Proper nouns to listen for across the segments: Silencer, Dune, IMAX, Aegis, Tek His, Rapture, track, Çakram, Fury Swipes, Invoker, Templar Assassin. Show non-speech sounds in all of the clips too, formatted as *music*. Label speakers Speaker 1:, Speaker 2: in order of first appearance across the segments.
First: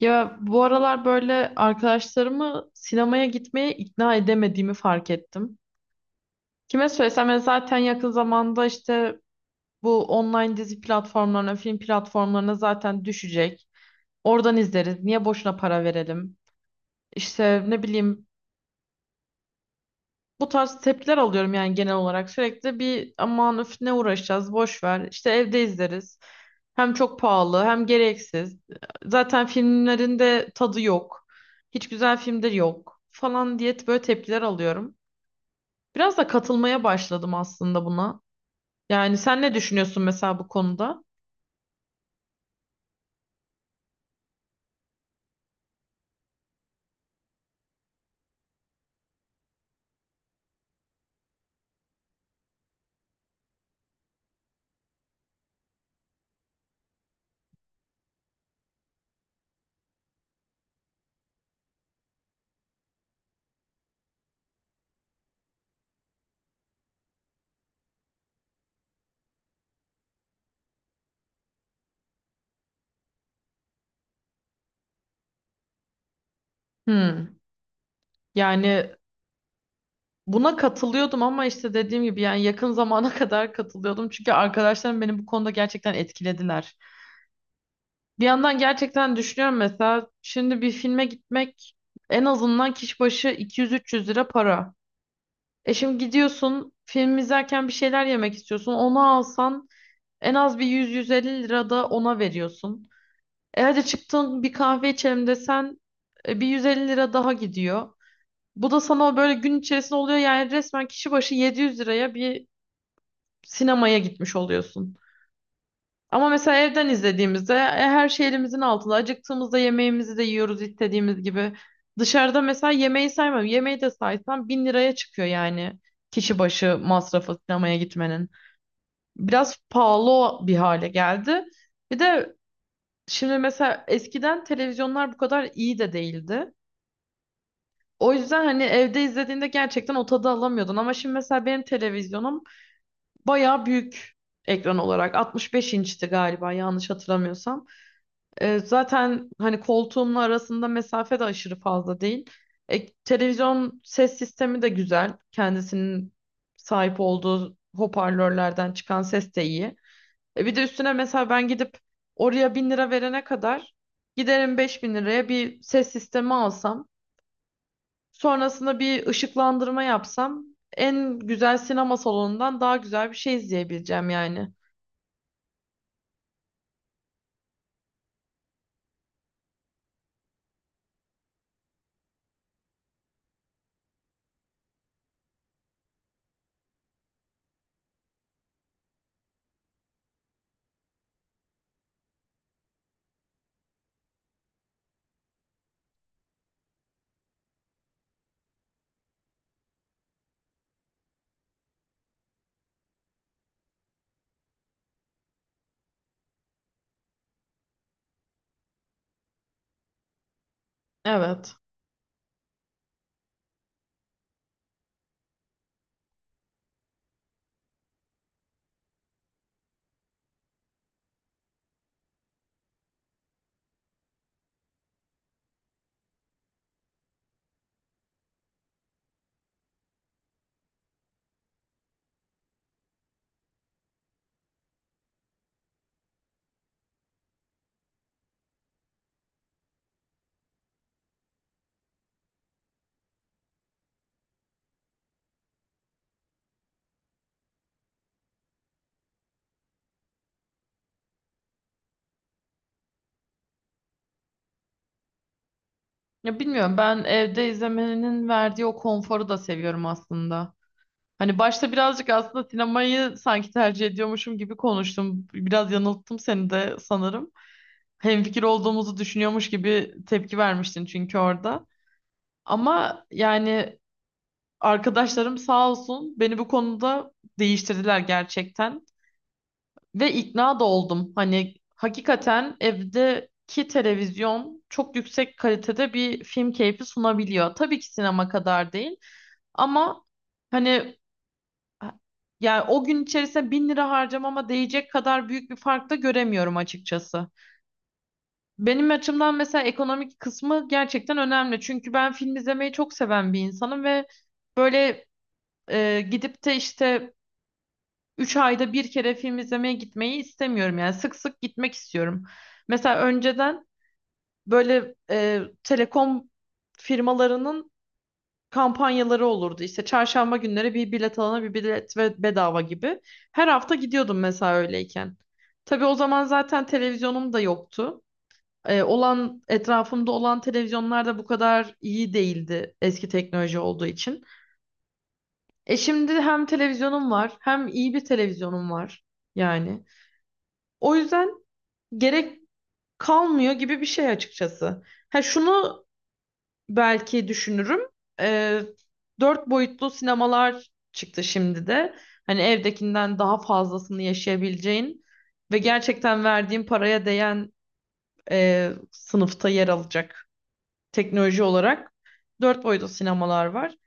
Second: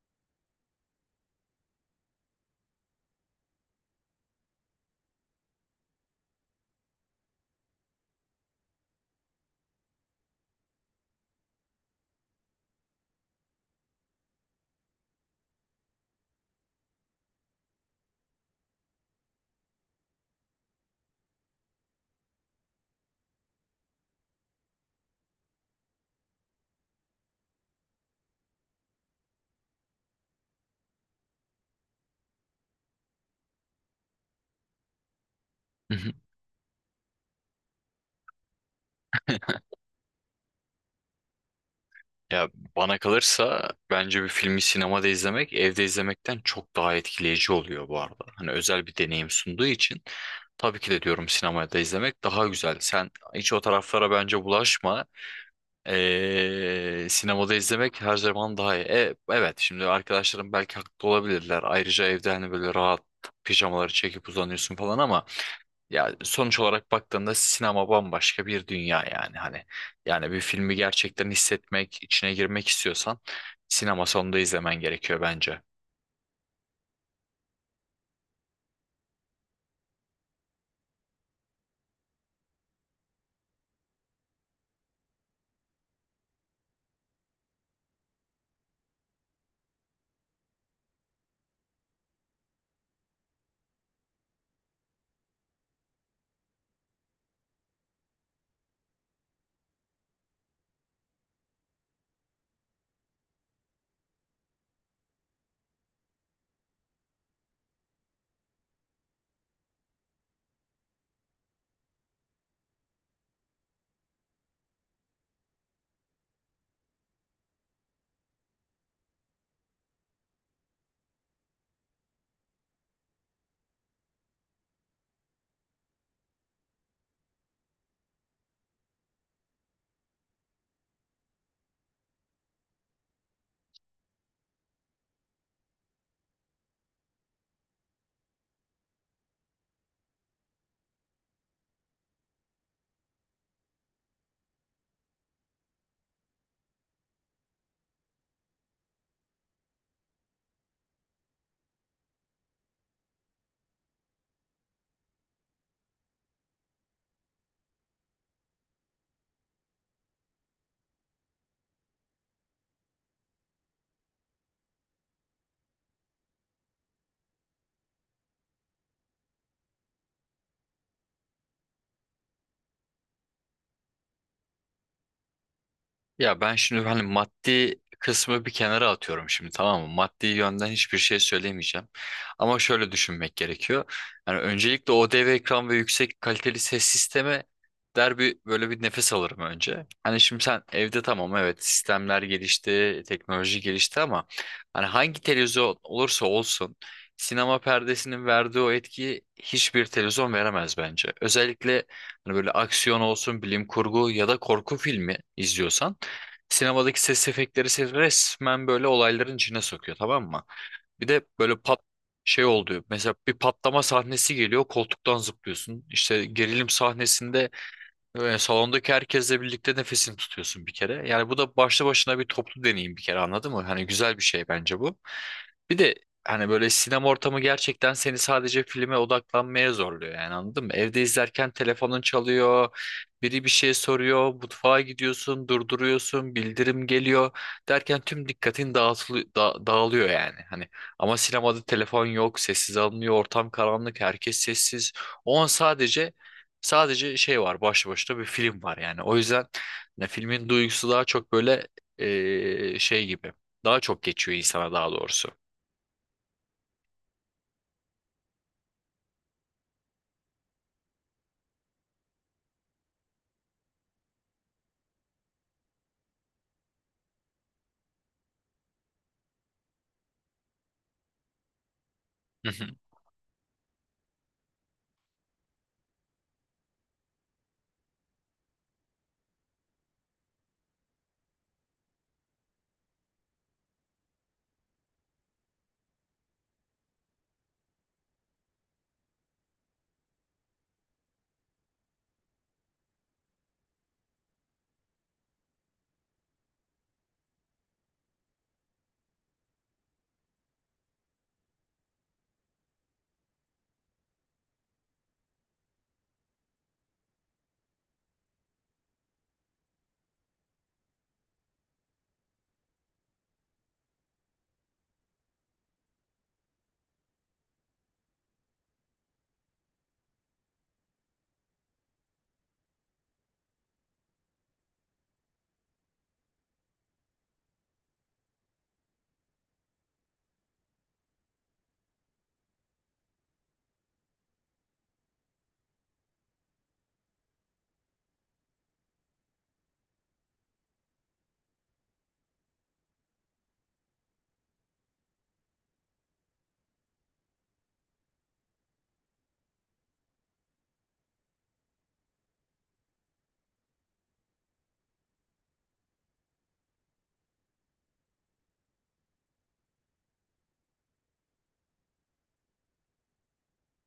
Speaker 1: Ya bu aralar böyle arkadaşlarımı sinemaya gitmeye ikna edemediğimi fark ettim. Kime söylesem ben zaten yakın zamanda işte bu online dizi platformlarına, film platformlarına zaten düşecek. Oradan izleriz. Niye boşuna para verelim? İşte ne bileyim bu tarz tepkiler alıyorum yani genel olarak sürekli bir aman öf ne uğraşacağız boş ver işte evde izleriz. Hem çok pahalı hem gereksiz. Zaten filmlerin de tadı yok. Hiç güzel filmdir yok falan diye böyle tepkiler alıyorum.
Speaker 2: Hı hı.
Speaker 1: Biraz da katılmaya başladım aslında buna. Yani sen ne düşünüyorsun mesela bu konuda?
Speaker 2: Ya Bana kalırsa bence bir filmi sinemada izlemek evde izlemekten çok daha etkileyici oluyor bu arada. Hani özel bir deneyim sunduğu için tabii ki de diyorum sinemada izlemek daha güzel. Sen hiç o taraflara bence bulaşma. Sinemada izlemek her zaman daha iyi. Evet, şimdi arkadaşlarım belki haklı olabilirler. Ayrıca evde hani böyle rahat pijamaları çekip uzanıyorsun falan ama ya sonuç olarak baktığında sinema bambaşka bir dünya. Yani hani yani bir filmi gerçekten hissetmek, içine girmek istiyorsan sinema sonunda izlemen gerekiyor bence.
Speaker 1: Hmm. Yani, buna katılıyordum ama işte dediğim gibi yani yakın zamana *laughs* kadar katılıyordum. Çünkü arkadaşlarım beni bu konuda gerçekten etkilediler. Bir yandan gerçekten düşünüyorum mesela şimdi bir filme gitmek en azından kişi başı 200-300 lira para. E şimdi gidiyorsun film izlerken bir şeyler yemek istiyorsun. Onu alsan en az bir 100-150 lira da ona veriyorsun. E hadi çıktın bir kahve içelim desen bir 150 lira daha gidiyor. Bu da sana böyle gün içerisinde oluyor yani resmen kişi başı 700 liraya bir sinemaya gitmiş oluyorsun. Ama mesela evden izlediğimizde her şey elimizin altında. Acıktığımızda yemeğimizi de yiyoruz istediğimiz gibi. Dışarıda mesela yemeği saymam. Yemeği de saysam 1.000 liraya çıkıyor yani kişi başı masrafı sinemaya gitmenin. Biraz pahalı bir hale geldi. Bir de şimdi mesela eskiden televizyonlar bu kadar iyi de değildi. O yüzden hani evde izlediğinde gerçekten o tadı alamıyordun. Ama şimdi mesela benim televizyonum bayağı büyük, ekran olarak 65 inçti galiba yanlış hatırlamıyorsam. Zaten hani koltuğumla arasında mesafe de aşırı fazla değil. E, televizyon ses sistemi de güzel. Kendisinin sahip olduğu hoparlörlerden çıkan ses de iyi. E, bir de üstüne mesela ben gidip oraya 1000 lira verene kadar giderim 5.000 liraya bir ses sistemi alsam, sonrasında bir ışıklandırma yapsam en güzel sinema salonundan daha güzel bir şey izleyebileceğim yani.
Speaker 2: Ya ben şimdi hani maddi kısmı bir kenara atıyorum şimdi, tamam mı? Maddi yönden hiçbir şey söylemeyeceğim. Ama şöyle düşünmek gerekiyor. Yani öncelikle o dev ekran ve yüksek kaliteli ses sisteme der, böyle bir nefes alırım önce. Hani şimdi sen evde tamam, evet, sistemler gelişti, teknoloji gelişti ama hani hangi televizyon olursa olsun, sinema perdesinin verdiği o etkiyi hiçbir televizyon veremez bence. Özellikle hani böyle aksiyon olsun, bilim kurgu ya da korku filmi izliyorsan sinemadaki ses efektleri seni resmen böyle olayların içine sokuyor, tamam mı? Bir de
Speaker 1: Evet.
Speaker 2: böyle pat şey oluyor. Mesela bir patlama sahnesi geliyor, koltuktan zıplıyorsun. İşte gerilim sahnesinde ve salondaki herkesle birlikte nefesini tutuyorsun bir kere. Yani bu da başlı başına bir toplu deneyim bir kere, anladın mı? Hani güzel bir şey bence bu. Bir de hani böyle sinema ortamı gerçekten seni sadece filme odaklanmaya zorluyor yani, anladın mı? Evde izlerken telefonun çalıyor, biri bir şey soruyor, mutfağa gidiyorsun, durduruyorsun, bildirim geliyor, derken tüm dikkatin dağılıyor yani. Hani ama sinemada telefon yok, sessiz alınıyor, ortam karanlık, herkes sessiz. O an sadece Sadece şey var, başlı başına bir film var yani. O yüzden ne, filmin duygusu daha çok böyle şey gibi. Daha çok geçiyor insana, daha doğrusu.
Speaker 1: Ya bilmiyorum, ben evde izlemenin verdiği o konforu da seviyorum aslında. Hani başta birazcık aslında sinemayı sanki tercih ediyormuşum gibi konuştum. Biraz yanılttım seni de sanırım. Hemfikir olduğumuzu düşünüyormuş gibi tepki vermiştin çünkü orada.
Speaker 2: Hı hı.
Speaker 1: Ama yani arkadaşlarım sağ olsun beni bu konuda değiştirdiler gerçekten. Ve ikna da oldum. Hani hakikaten evdeki televizyon çok yüksek kalitede bir film keyfi sunabiliyor. Tabii ki sinema kadar değil ama hani yani o gün içerisinde 1.000 lira harcamama değecek kadar büyük bir fark da göremiyorum açıkçası. Benim açımdan mesela ekonomik kısmı gerçekten önemli. Çünkü ben film izlemeyi çok seven bir insanım ve böyle gidip de işte 3 ayda bir kere film izlemeye gitmeyi istemiyorum. Yani sık sık gitmek istiyorum. Mesela önceden böyle telekom firmalarının kampanyaları olurdu. İşte çarşamba günleri bir bilet alana bir bilet ve bedava gibi. Her hafta gidiyordum mesela öyleyken. Tabii o zaman zaten televizyonum da yoktu. E, olan etrafımda olan televizyonlar da bu kadar iyi değildi eski teknoloji olduğu için. E şimdi hem televizyonum var, hem iyi bir televizyonum var yani. O yüzden gerek kalmıyor gibi bir şey açıkçası. Ha şunu belki düşünürüm. E, dört boyutlu sinemalar çıktı şimdi de. Hani evdekinden daha fazlasını yaşayabileceğin ve gerçekten verdiğin paraya değen sınıfta yer alacak teknoloji olarak dört boyutlu sinemalar var.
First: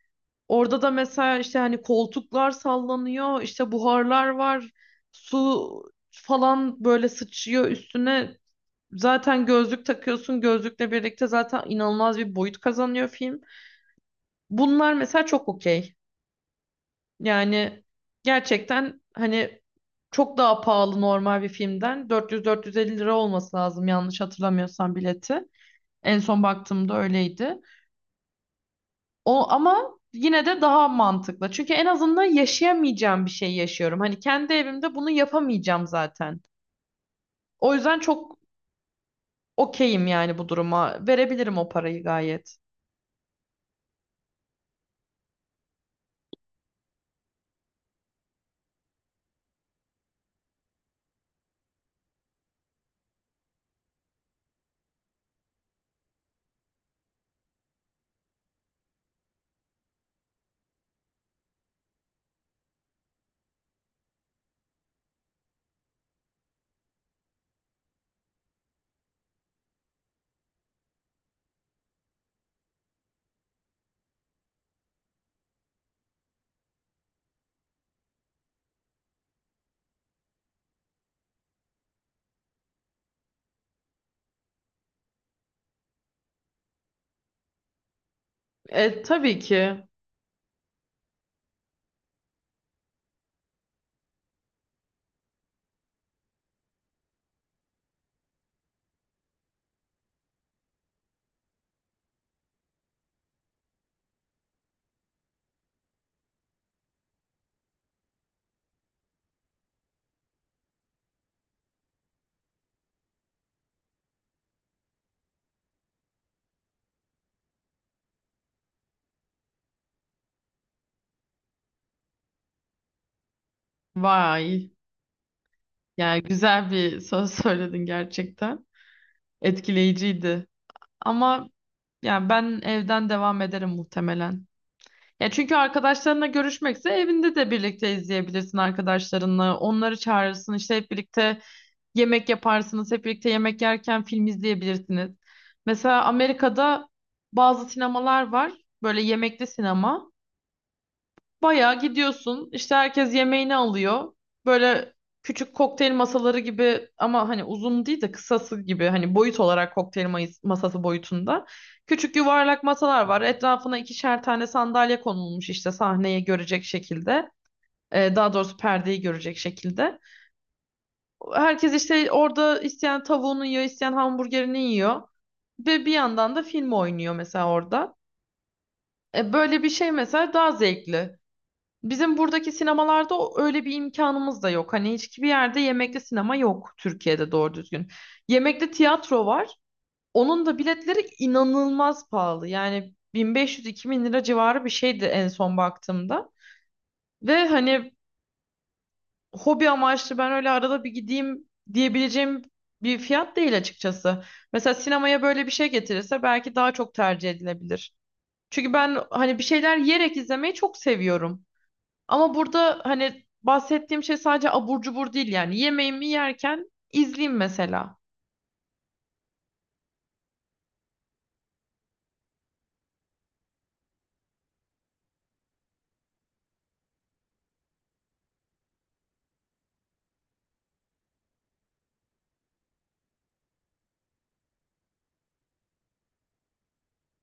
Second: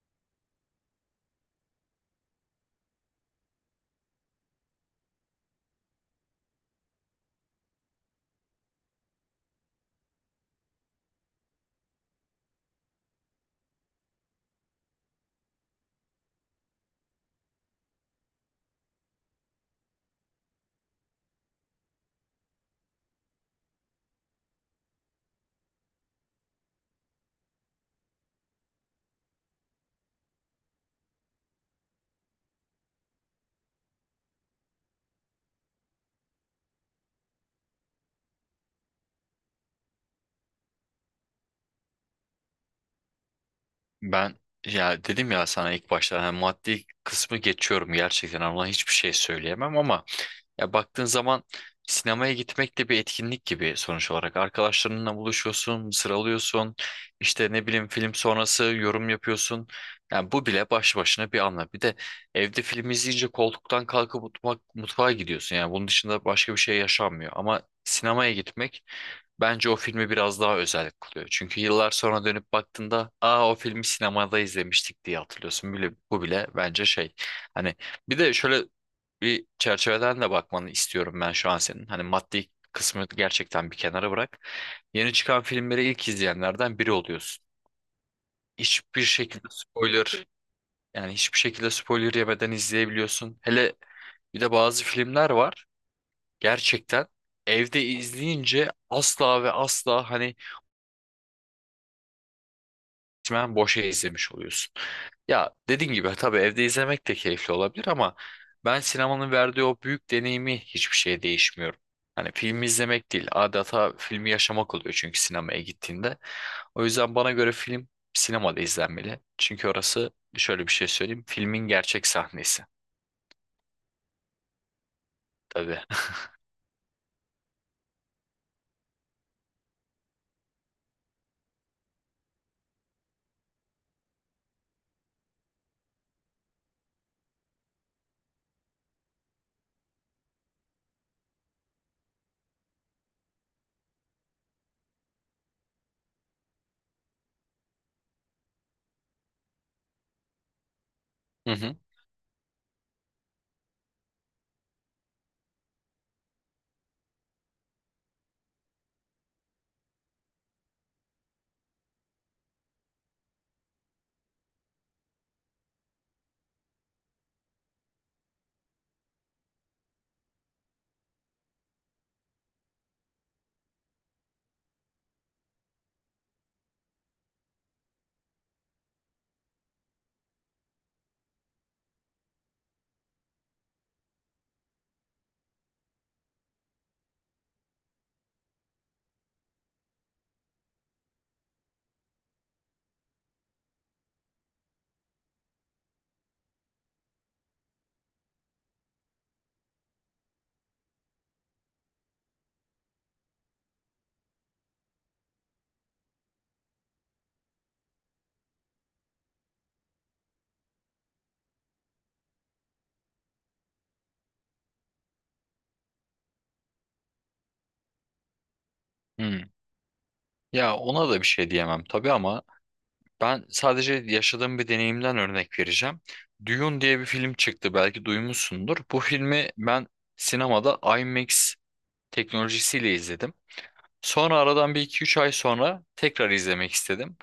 Speaker 1: Orada da mesela işte hani koltuklar sallanıyor, işte buharlar var, su falan böyle sıçıyor üstüne. Zaten gözlük takıyorsun, gözlükle birlikte zaten inanılmaz bir boyut kazanıyor film. Bunlar mesela çok okey. Yani gerçekten hani çok daha pahalı normal bir filmden. 400-450 lira olması lazım yanlış hatırlamıyorsam bileti. En son baktığımda öyleydi. O ama yine de daha mantıklı. Çünkü en azından yaşayamayacağım bir şey yaşıyorum. Hani kendi evimde bunu yapamayacağım zaten. O yüzden çok okeyim yani bu duruma. Verebilirim o parayı gayet.
Speaker 2: Ben ya dedim ya sana ilk başta hani maddi kısmı geçiyorum gerçekten, ama hiçbir şey söyleyemem ama ya baktığın zaman sinemaya gitmek de bir etkinlik gibi sonuç olarak. Arkadaşlarınla buluşuyorsun, sıralıyorsun, işte ne bileyim film sonrası yorum yapıyorsun. Yani bu bile baş başına bir anlam. Bir de evde film izleyince koltuktan kalkıp mutfağa gidiyorsun. Yani bunun dışında başka bir şey yaşanmıyor. Ama sinemaya gitmek bence o filmi biraz daha özel kılıyor. Çünkü yıllar sonra dönüp baktığında, aa, o filmi sinemada izlemiştik diye hatırlıyorsun. Bu bile bence şey. Hani bir de şöyle bir çerçeveden de bakmanı istiyorum ben şu an senin. Hani maddi kısmı gerçekten bir kenara bırak. Yeni çıkan filmleri ilk izleyenlerden biri oluyorsun.
Speaker 1: E,
Speaker 2: Hiçbir
Speaker 1: tabii
Speaker 2: şekilde
Speaker 1: ki.
Speaker 2: spoiler Yani hiçbir şekilde spoiler yemeden izleyebiliyorsun. Hele bir de bazı filmler var. Gerçekten evde izleyince asla ve asla hani resmen boşa izlemiş oluyorsun. Ya dediğin gibi tabii evde izlemek de keyifli olabilir ama ben sinemanın verdiği o büyük deneyimi hiçbir şeye değişmiyorum. Hani filmi izlemek değil, adeta filmi yaşamak oluyor çünkü sinemaya gittiğinde. O yüzden bana göre film sinemada izlenmeli. Çünkü orası şöyle, bir şey söyleyeyim, filmin gerçek sahnesi
Speaker 1: Vay.
Speaker 2: tabii.
Speaker 1: Yani güzel bir söz *laughs* söyledin gerçekten. Etkileyiciydi. Ama yani ben evden devam ederim muhtemelen. Ya çünkü arkadaşlarınla görüşmekse evinde de birlikte izleyebilirsin arkadaşlarınla. Onları çağırırsın işte, hep birlikte yemek yaparsınız, hep birlikte yemek yerken film izleyebilirsiniz. Mesela Amerika'da bazı sinemalar var, böyle yemekli sinema.
Speaker 2: *laughs* Hı hı.
Speaker 1: Bayağı gidiyorsun, işte herkes yemeğini alıyor. Böyle küçük kokteyl masaları gibi ama hani uzun değil de kısası gibi, hani boyut olarak kokteyl masası boyutunda. Küçük yuvarlak masalar var. Etrafına ikişer tane sandalye konulmuş işte sahneyi görecek şekilde. Daha doğrusu perdeyi görecek şekilde. Herkes işte orada isteyen tavuğunu yiyor, isteyen hamburgerini yiyor. Ve bir yandan da film oynuyor mesela orada. E, böyle bir şey mesela daha zevkli. Bizim buradaki sinemalarda öyle bir imkanımız da yok. Hani hiçbir yerde yemekli sinema yok Türkiye'de doğru düzgün. Yemekli tiyatro var. Onun da biletleri inanılmaz pahalı. Yani 1500-2000 lira civarı bir şeydi en son baktığımda. Ve hani hobi amaçlı ben öyle arada bir gideyim diyebileceğim bir fiyat değil açıkçası. Mesela sinemaya böyle bir şey getirirse belki daha çok tercih edilebilir. Çünkü ben hani bir şeyler yiyerek izlemeyi çok seviyorum. Ama burada hani bahsettiğim şey sadece abur cubur değil yani. Yemeğimi yerken izleyeyim mesela.
Speaker 2: Hı. Ya ona da bir şey diyemem tabii ama ben sadece yaşadığım bir deneyimden örnek vereceğim. Dune diye bir film çıktı, belki duymuşsundur. Bu filmi ben sinemada IMAX teknolojisiyle izledim. Sonra aradan bir iki üç ay sonra tekrar izlemek istedim.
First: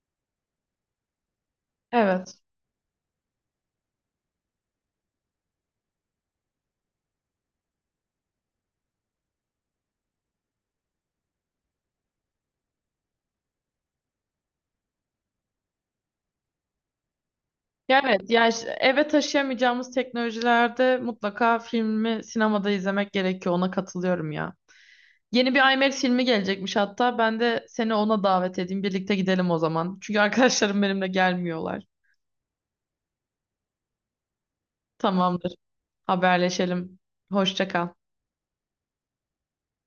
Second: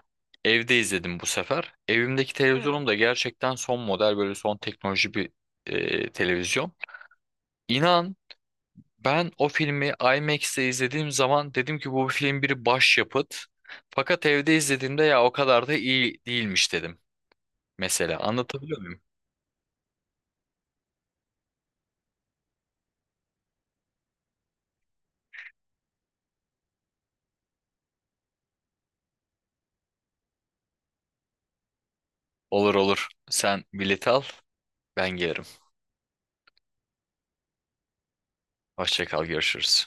Speaker 2: Evde izledim bu sefer. Evimdeki Hı.
Speaker 1: Evet.
Speaker 2: televizyonum da gerçekten son model, böyle son teknoloji bir televizyon. İnan, ben o filmi IMAX'te izlediğim zaman dedim ki bu film bir başyapıt. Fakat evde izlediğimde ya o kadar da iyi değilmiş dedim.
Speaker 1: Ya
Speaker 2: Mesela
Speaker 1: evet, ya işte
Speaker 2: anlatabiliyor muyum?
Speaker 1: eve taşıyamayacağımız teknolojilerde mutlaka filmi sinemada izlemek gerekiyor. Ona katılıyorum ya. Yeni bir IMAX filmi gelecekmiş hatta. Ben de seni ona davet edeyim. Birlikte gidelim o zaman. Çünkü arkadaşlarım benimle gelmiyorlar.
Speaker 2: Olur olur. Sen bileti al, ben gelirim.
Speaker 1: Tamamdır. Haberleşelim. Hoşça kal.
Speaker 2: Hoşça kal, görüşürüz.